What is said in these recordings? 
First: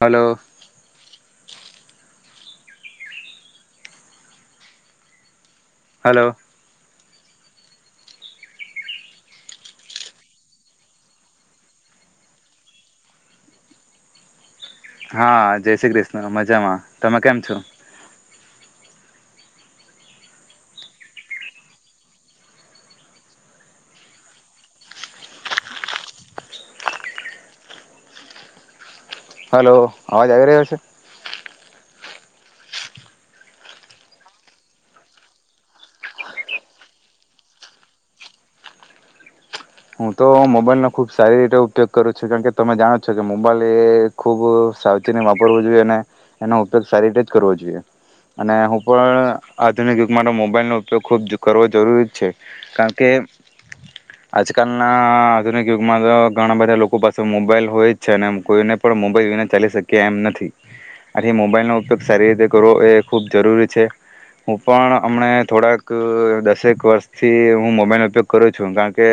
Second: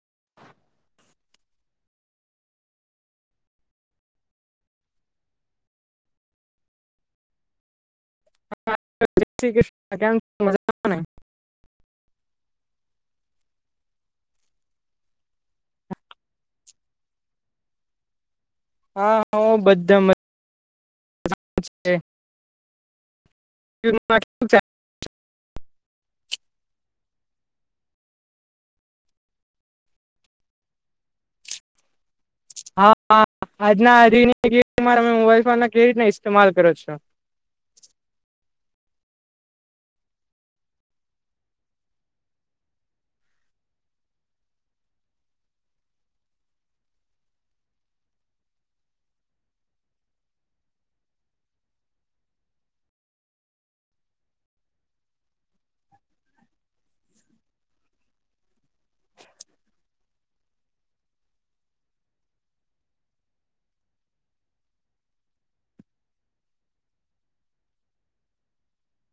Hello. Hello. Shri Krishna કેમ છો મજામાં ને હા જય શ્રી કૃષ્ણ મજામાં તમે કેમ છો. હા ઓ બધા મજા [inaudible] [inaudible] [unintelligible] હલો અવાજ આવી રહ્યો છે? [inaudible] હું તો મોબાઈલનો ખૂબ સારી રીતે ઉપયોગ કરું છું કારણ કે તમે જાણો છો કે મોબાઈલ આજકાલના આધુનિક યુગમાં તો ઘણા બધા લોકો પાસે મોબાઈલ હોય જ છે અને કોઈને પણ મોબાઈલ વિના ચાલી શક્યા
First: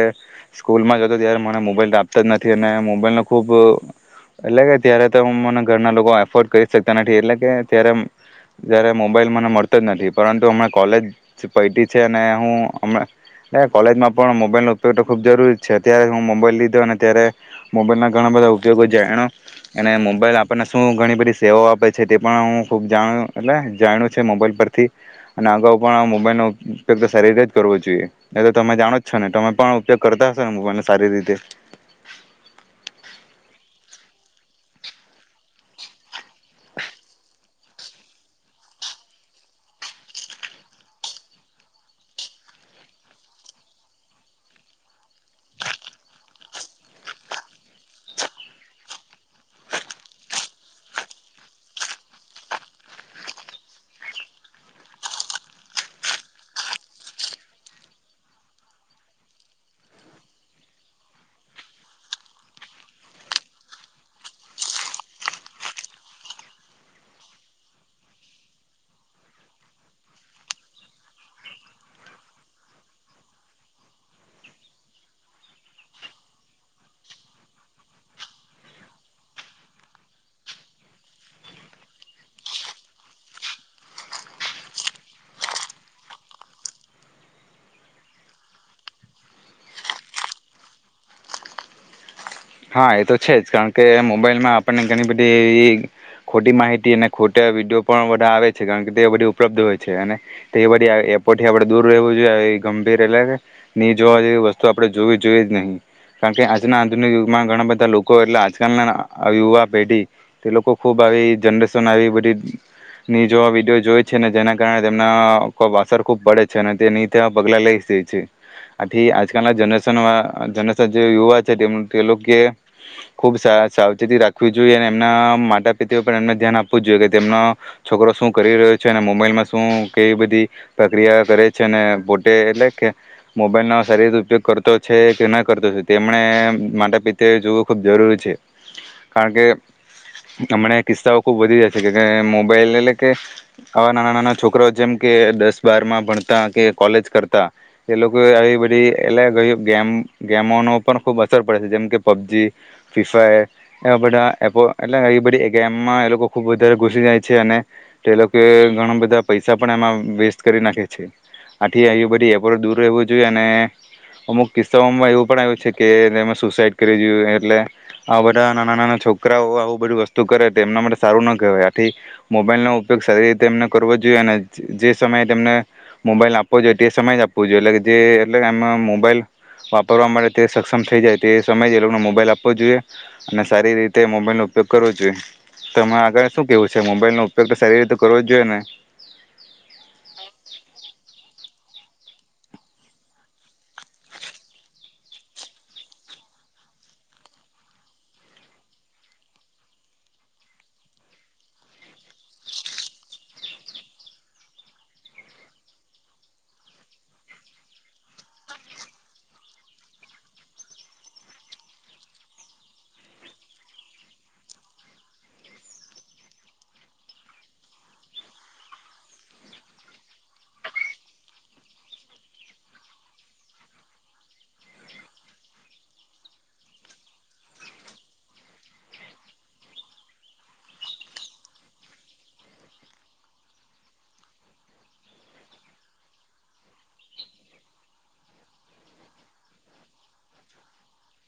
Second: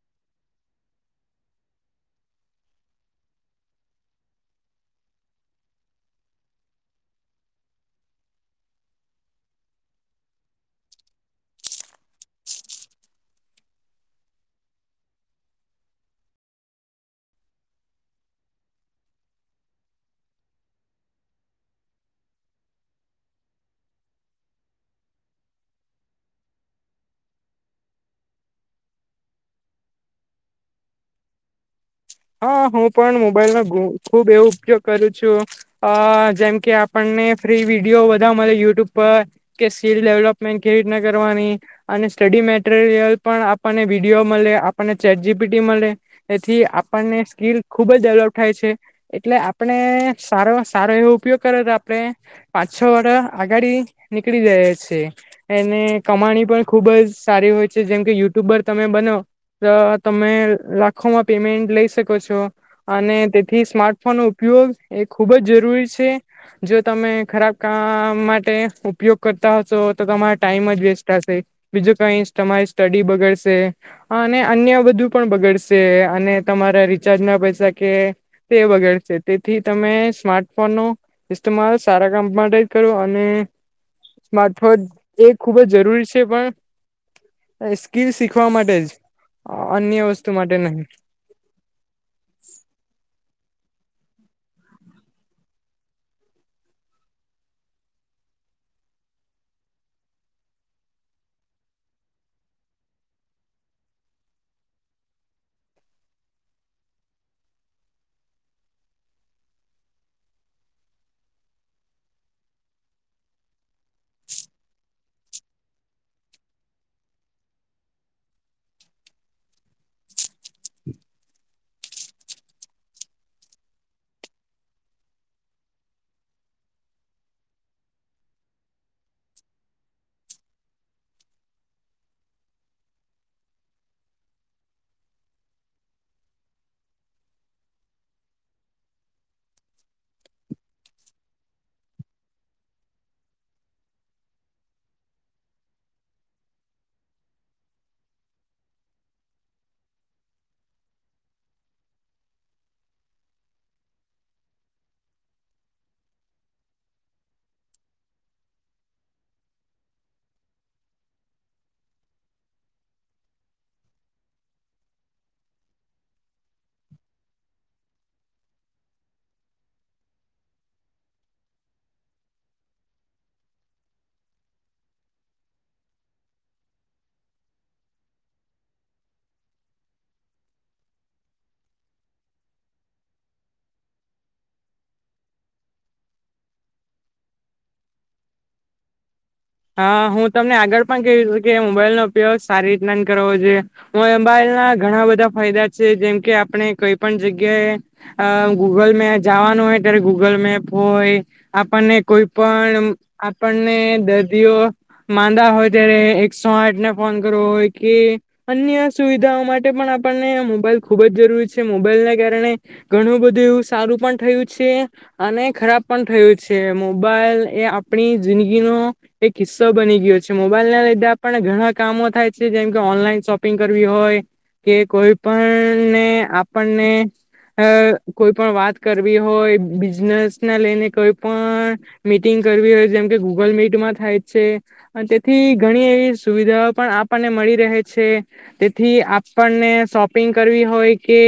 એમ સ્કૂલમાં ઉપગ તો ખૂબ જરૂરી છે. પણ ઉપયોગ કરતા હશે ને હા હું પણ મોબાઈલમાં ખુબ એવો ઉપયોગ કરું છું. આ જેમ કે આપણને ફ્રી વિડીયો બધા મળે યુટ્યુબ પર કે સ્કિલ ડેવલપમેન્ટ કેવી રીતના કરવાની અને સ્ટડી મેટરિયલ પણ આપણને વિડીયો મળે આપણને ચેટ જીપીટી મળે એથી આપણને સ્કીિલ ખૂબ જ ડેવલપ થાય છે એટલે આપણે સારો સારો એવો ઉપયોગ કર્યો તો આપણે પાંચ છ વાર આગાડી નીકળી જઈએ છીએ એને કમાણી પણ ખૂબ જ સારી હોય છે. જેમ કે યુટ્યુબર તમે બનો તો તમે લાખોમાં પેમેન્ટ લઈ શકો છો. અને તેથી સ્માર્ટફોનનો ઉપયોગ એ ખૂબ જ જરૂરી છે જો તમે ખરાબ કામ માટે ઉપયોગ કરતા હશો તો તમારો ટાઈમ જ વેસ્ટ થાશે બીજું કઈ તમારી સ્ટડી બગડશે. અને અન્ય બધું પણ બગડશે. અને તમારા રિચાર્જ ના પૈસા કે તે બગડશે તેથી તમે સ્માર્ટફોનનો ઇસ્તેમાલ સારા કામ માટે જ કરો અને સ્માર્ટફોન એ ખૂબ જ જરૂરી છે પણ સ્કીલ શીખવા માટે જ અન્ય વસ્તુ માટે નહીં. હા એ તો છે જ કારણ કે મોબાઈલમાં આપણને ઘણી બધી એવી ખોટી માહિતી અને ખોટા વિડીયો પણ બધા આવે છે કારણ કે તે બધી ઉપલબ્ધ હોય છે અને તે બધી એપોથી આપણે દૂર રહેવું જોઈએ એ ગંભીર એટલે ની જોવા જેવી વસ્તુ આપણે જોવી જોઈએ જ નહીં કારણકે આજના આધુનિક માં ઘણા બધા લોકો એટલે આજકાલના યુવા પેઢી તે લોકો ખૂબ આવી જનરેશન આવી બધી ની જોવા વિડીયો જોય છે ને જેના કારણે તેમના ખૂબ અસર ખૂબ પડે છે અને તે ની તેવા પગલા લઈ લે છે આથી આજકાલના જનરેશન, જરેશન જે યુવા છે તેમ તે એ લોકોએ ખૂબ સા સાવચેતી રાખવી જોઈએ અને એમના માતા પિતાઓ પણ એમને ધ્યાન આપવું જ જોઈએ કે તેમનો છોકરો શું કરી રહ્યો છે. અને મોબાઈલમાં શું કેવી બધી પ્રક્રિયા કરે છે અને પોતે એટલે કે મોબાઈલનો સારી રીતે ઉપયોગ કરતો છે કે ન કરતો છે તેમણે માતા પિતા જોવું ખૂબ જરૂરી છે કારણ કે હમણાં કિસ્સાઓ ખૂબ વધી જશે કે મોબાઈલ એટલે કે આવા નાના નાના છોકરા જેમ કે દસ બારમાં ભણતા કે કોલેજ કરતા એ લોકો આવી બધી એટલે ગેમ ગેમોનો પણ ખૂબ અસર પડે છે જેમ કે પબજી, ફ્રી ફાયર એવા બધા એપો એટલે એ બધી ગેમમાં એ લોકો ખૂબ વધારે ઘુસી જાય છે. અને તો એ લોકો કે ઘણા બધા પૈસા પણ એમાં વેસ્ટ કરી નાખે છે. આથી એ બધી એપો થી દૂર રહેવું જોઈએ. અને અમુક કિસ્સાઓમાં એવું પણ આવ્યું છે કે ને એમા સુસાઈડ કરવી જોઈએ એટલે આ બધા નાના નાના છોકરાઓ આવું બધી વસ્તુ કરે તો એમના માટે સારું ના કહેવાય આથી મોબાઈલનો ઉપયોગ સારી રીતે એમને કરવો જોઈએ અને જે સમયે તેમને મોબાઈલ આપવો જોઈએ તે સમય જ આપવો જોઈએ એટલે કે જે એટલે એમાં મોબાઈલ વાપરવા માટે તે સ સક્ષમ થઈ જાય તો એ સમય એ લોકોને મોબાઈલ આપવો જોઈએ અને સારી રીતે મોબાઈલનો ઉપયોગ કરવો જોઈએ. તમને આગળ શું કેહેવું છે? મોબાઈલનો ઉપયોગ તો સારી રીતે કરવો જ જોઈએ ને? હા હું તમને આગળ પણ કહ્યું હતું કે મોબાઈલનો ઉપયોગ સારી રીતના કરવો જોઈએ મોબાઈલ ના ઘણા બધા ફાયદા છે. જેમ કે આપણે કોઈ પણ જગ્યાએ અ ગૂગલ મે જવાનું હોય ત્યારે ગૂગલ મેપ હોય આપણને કોઈ પણ આપણને દીઓ માંદા હોય ત્યારે એકસો આઠ ને ફોન કરવો હોય કે અન્ય સુવિધાઓ માટે પણ આપણને મોબાઈલ ખુબ જ જરૂરી છે. મોબાઈલને કારણે ઘણું બધું એવું સારું પણ થયું છે અને ખરાબ પણ થયું છે. મોબાઈલ એ આપણી જિંદગીનો એક હીસ્સો બની ગયો છે. મોબાઈલ ના લીધે આપણ ઘણા કામો થાય છે. જેમકે ઓનલાઈન શોપિંગ કરવી હોય કે કોઈ પણને આપણને કોઈ પણ વાત કરવી હોય બિઝનેસને લઈને કઈ પણ મીટિંગ કરવી હોય જેમ કે ગૂગલ મીટમાં થાય છે તેથી ઘણી એવી સુવિધાઓ પણ આપણને મળી રહે છે તેથી આપણને શોપિંગ કરવી હોય કે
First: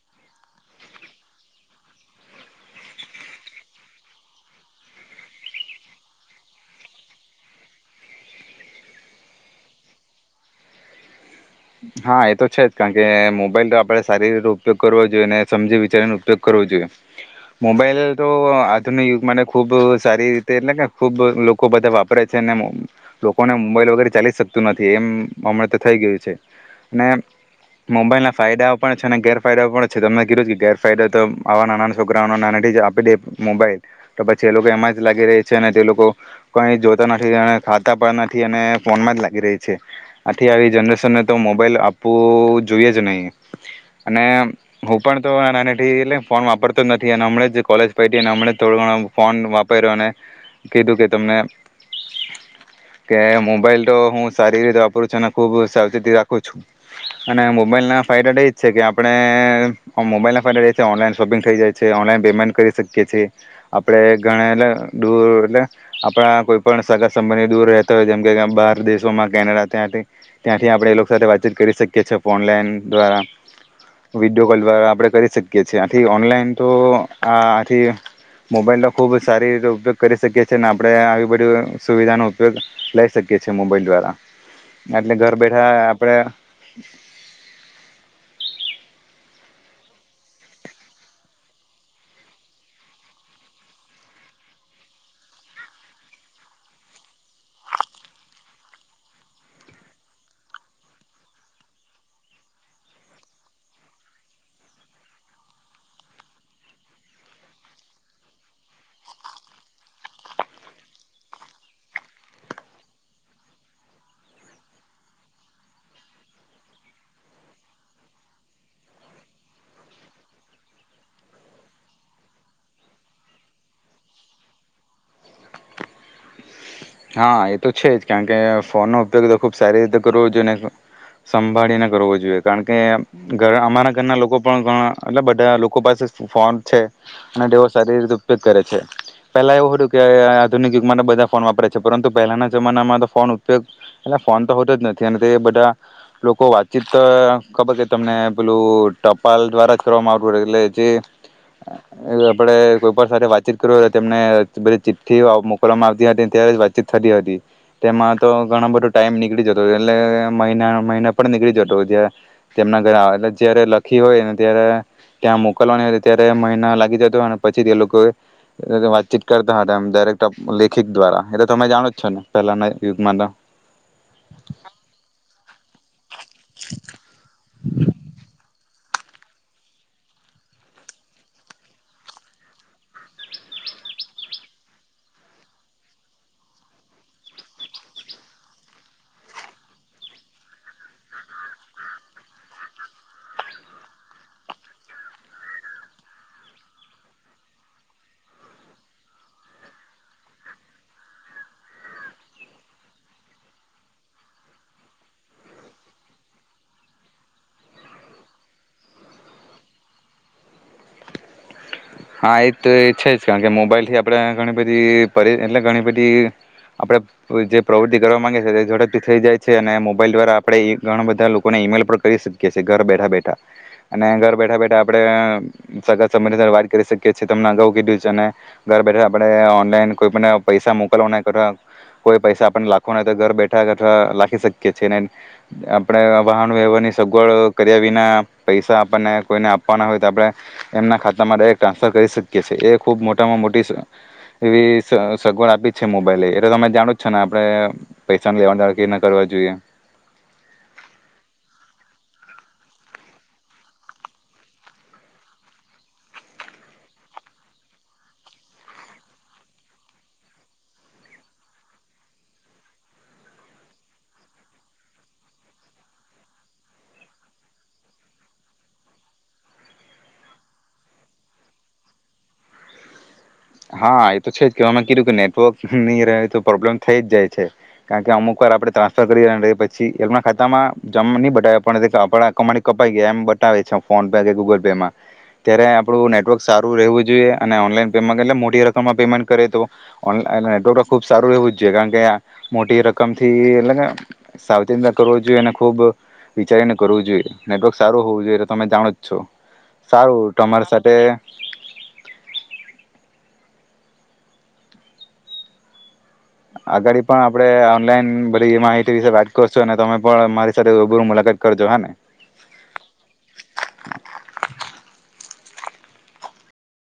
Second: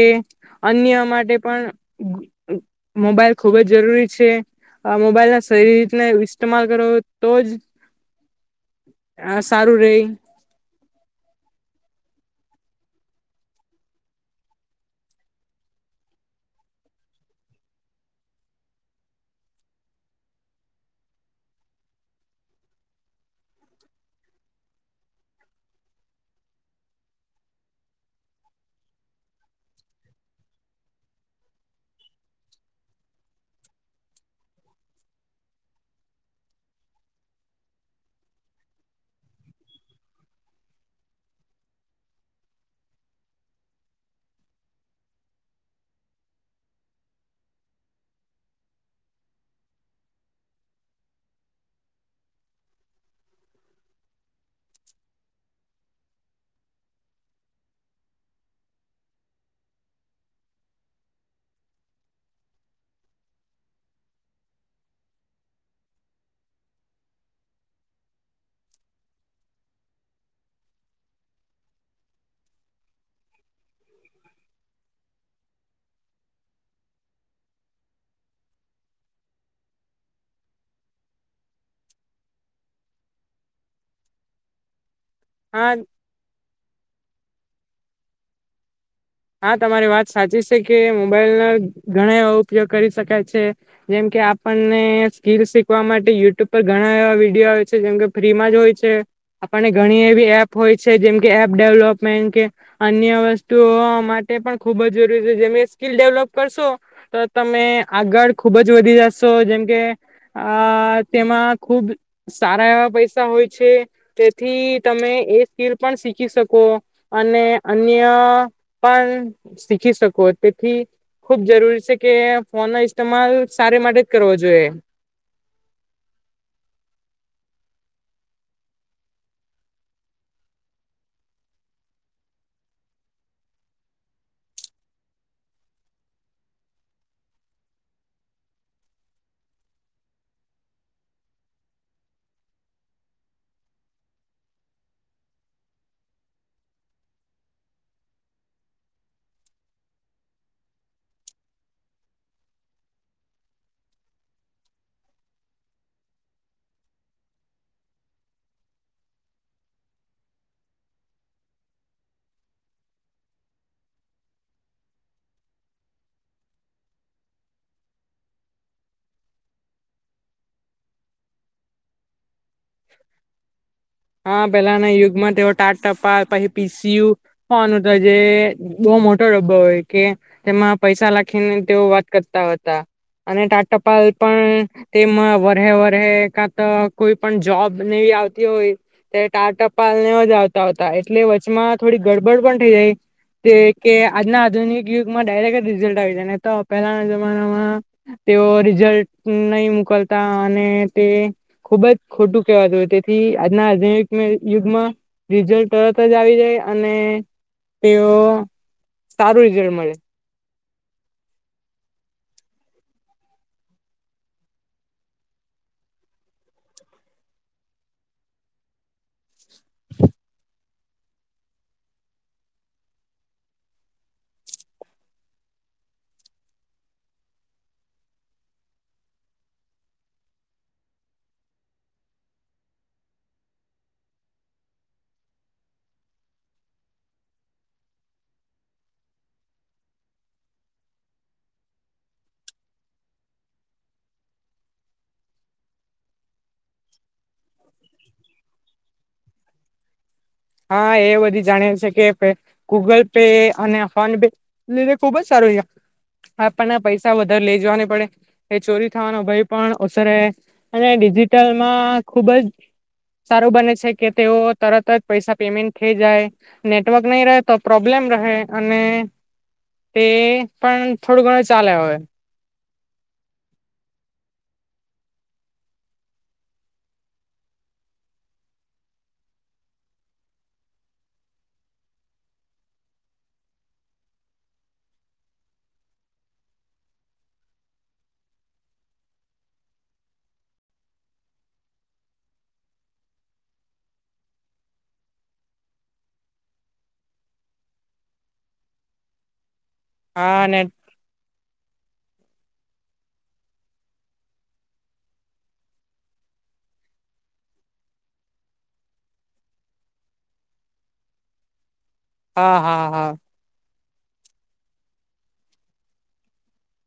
અન્ય માટે પણ મોબાઈલ ખૂબ જ જરૂરી છે. અ મોબાઈલના સારી રીતના ઇસ્સ્ટમાલ કરો તો જ હા સારું રઇ. હા એ તો છે જ, કારણ કે મોબાઈલ આપડે સારી રીતે ઉપયોગ કરવો જોઈએ અનેને સમજી વિચારીને ઉપયોગ કરવો જોઈએ. મોબાઈલ તો આધુનિક યુગ માટે ખૂબ સારી રીતે એટલે કે ખુબ લોકો બધા વાપરે છે. અને લોકોને મોબાઈલ વગેરે ચાલી શકતું નથી એમ હમણાં તો થઈ ગયું છે. ને મોબાઈલ ના ફાયદાઓ પણ છે અને ગેરફાયદાઓ પણ છે તમને કીધું કે ગેરફાયદા તો આવા નાના છોકરાઓને નાનાથી આપી દે મોબાઈલ તો પછી એ લોકો એમાં જ લાગી રહી છે. અને તે લોકો કઈ જોતા નથી અને ખાતા પણ નથી અને ફોનમાં જ લાગી રહી છે. આથી આવી જનરેશનને તો મોબાઈલ આપવું જોઈએ જ નહીં. અને હું પણ તો નાનાથી એટલે ફોન વાપરતો જ નથી અને હમણાં જ કોલેજ પયતિ અને હમણા થોડો ઘણો ફોન વાપર્યો અને કીધું કે તમને કે મોબાઈલ તો હું સારી રીતે વાપરું છું. અને ખુબ સાવચેતી રા ખૂ છુ અને મોબાઈલ ના ફાયદા તો એ જ છે કે આપણે મોબાઈલના ફાયદા એ છે ઓનલાઈન શોપિંગ થઈ જાય છે, ઓનલાઈન પેમેન્ટ કરી શકીએ છીએ આપણે ગણે એટલે દૂર એટલે આપણા કોઈ પણ સગા સંબંધી દૂર રહેતા હોય જેમ કે બહાર દેશોમાં કેનેડા ત્યાંથી, ત્યાંથી આપણે સાથે વાતચીત કરી શકીએ છીએ ફોનલાઈન દ્વારા વિડીયો કોલ દ્વારા આપણે કરી શકીએ છીએ આથી ઓનલાઈન તો આ આથી મોબાઈલનો ખૂબ સારી રીતે ઉપયોગ કરી શકીએ છીએ એ અને આપણે આવી બધી સુવિધાનો ઉપયોગ લઈ શકીએ છીએ મોબાઈલ દ્વારા. એટલે ઘર હા બેઠા [unintelligible] હા તમારી વાત સાચી છે, કે મોબાઈલ ના ઘણા એવા ઉપયોગ કરી શકાય છે. જેમકે આપણને સ્કીલ શીખવા માટે યુટ્યુબ પર ઘણા એવા વિડીયો આવે છે જેમકે ફ્રીમાં જ હોય છે. આપણને ઘણી એવી એપ હોય છે જેમકે એપ ડેવલોપમેન્ટ કે અન્ય વસ્તુઓ માટે પણ ખૂબ જ જરૂરી છે જેમ સ્કીિલ ડેવલોપ કરશો તો તમે આગળ ખુબ જ વધી જશો જેમકે આ તેમાં ખુબ સારા એવા પૈસા હોય છે. તેથી તમે એ સ્કીલ પણ શીખી શકો. અને અન્ય પણ શીખી શકો તેથી ખુબ જરૂરી છે કે ફોન નો ઇસ્તેમાલ સારી માટે જ કરવો જોઈએ. હા એ તો છે જ કારણકે ફોનનો ઉપયોગ તો ખુબ સારી રીતે કરવો જોઈએ ને સંભાળીને કરવો જોઈએ. કારણ કે ઘર અમારા ઘરના લોકો પણ ઘણા એટલે બધા લોકો પાસે ફોન છે અને તેવો સારી રીતે ઉપયોગ કરે છે. પેલા એવું હતું કે આધુનિક યુગમાં તો બધા ફોન વાપરે છે. પરંતુ પહેલાના જમાનામાં તો ફોન ઉપયોગ એટલે ફોન તો હોતો જ નથી અને તે બધા લોકો વાતચીત ખબર કે તમને પેલું ટપાલ દ્વારા જ કરવામાં આવતું એટલે જે આપણે કોઈ પણ સાથે વાતચીત કરવીય તેમને ધ ચિઠ્ઠી મોકલવામાં આવતી હતી ત્યારે જ વાતચીત થતી હતી. તેમાં તો ઘણા બધો ટાઈમ નીકળી જતો એટલે મહિના, મહિના પણ નીકળી જતો જ તેમના ઘરે આવે જ્યારે લખી હોય ને ત્યારે ત્યાં મોકલવાની હોય ત્યારે મહિના લાગી જતો અને પછી તે લોકો વાતચીત કરતા હતા આમ ડાયરેક્ટ લેખિત દ્વારા. એ તો તમે જાણો જ છો ને. પહેલાના યુગમાં તો હા પેલાના યુગમાં તેઓ ટાટ ટપાલ પછી, પી સી યુ ફોન જે બહુ મોટો ડબ્બો હોય કે તેમાં પૈસા લાખીને તેઓ વાત કરતા હતા. અને ટાટ ટપાલ પણ તેમાં વર્હે, વર્હે કા તો કોઈ પણ જોબ આવતી હોય તે ટાલ ટપાલને જ આવતા હોતા એટલે વચમાં થોડી ગડબડ પણ થઈ જાય તે કે આજના આધુનિક યુગમાં ડાયરેક્ટ રીઝલ્ટ આવી જાય ને તો પહેલાના જમાનામાં તેઓ રિઝલ્ટ નહી મોકલતા અને તે ખુબ જ ખોટું કેહેવાતું. તેથી આજના આજ યુગમાં રિઝલ્ટ તરત જ આવી જાય અને તેઓ સારું રિઝલ્ટ મળે. હા એ તો છે જ કારણ કે મોબાઈલ થી આપડણે ઘણી બધી એટલે ઘણી બધી આપડે જે પ્રવૃતિ કરવા માંગે છીએ એ ઝડપથી થઈ જાય છે. અને મોબાઈલ દ્વારા આપડણે ઘણા બધા લોકોને ઈમેલ પણ કરી શકીએ છીએ ઘર બેઠા બેઠા. અને ઘર બેઠા બેઠા આપણે સગા સંબંધી સાથે વા કરી શકીએ છીએ તમને અગાઉ કીધું છે અને ઘર બેઠા આપણે ઓનલાઈન કોઈ પણ પૈસા મોકલવાના અથ કોઈ પૈસા આપણને લખવાના હોય તો ઘર બેઠા અથવા લખી શકીએ છીએને ને આપણે વાહન વ્યવહારની સગવડ કર્યા વિના પૈસા આપણને કોઈને આપવાના હોય તો આપણે એમના ખાતામાં ડિરેકટ ટ્રાન્સફર કરી શકીએ છીએ એ ખૂબ મોટામાં મોટી એવી સગવડ આપી છે મોબાઈલ એટલે તમે જાણો જ છો ને આપણે પૈસાને લેવાના કે ન કરવા જોઈએ. હા એ બધી જાણી છે કે ગૂગલ પે અને ફોન પે લીધે ખુબ જ સારું છે. આપણને પૈસા વધારે લઇ જવાની પડે એ ચોરી થવાનો ભય પણ ઓછરે અને ડિજિટલમાં ખુબ જ સારું બને છે કે તેઓ તરત જ. પૈસા પેમેન્ટ થઈ જાય નેટવર્ક નહી રહે તો પ્રોબ્લેમ રહે અને તે પણ થોડું ઘણું ચાલે હોવે. હા એ તો છે જ કવામાં કીધું કે નેટવર્ક નહી રહે તો પ્રોબ્લેમ થઈ જાય છે. કારણ કે અમુક વાર આપડણે ટ્રાન્સફર કરી પછી એમના ખાતામાં જમ નહી બતાવે પણ આપણા કમાડી કપાઈ ગયા એમ બતાવે છે ફોન પે કે ગૂગલ પેમાં ત્યારે આપડું નેટવર્ક સારું રહેવું જોઈએ અને ઓનલાઈન પે એટલે મોટી રકમ માં પેમેન્ટ કરે તોનલાન નેટવર્ક તો ખુબ સારું રહેવું જ જોઈએ કારણ કે મોટી રકમ થી એટલે કે સાવચ રીતે કરવું જોઈએ અને ખુબ વિચારીને કરવું જોઈએ નેટવર્ક સારું હોવું જોઈએ તમે જાણો જ છો. સારું હા ને તમારી સાથે આગળ પણ આપડે ઓનલાઈન બધી એ માહિતી વિસે વાત કરશું અને તમે પણ મારી સાથે ઉબ મુલાકાત કરજો હા ને. હા હા હા.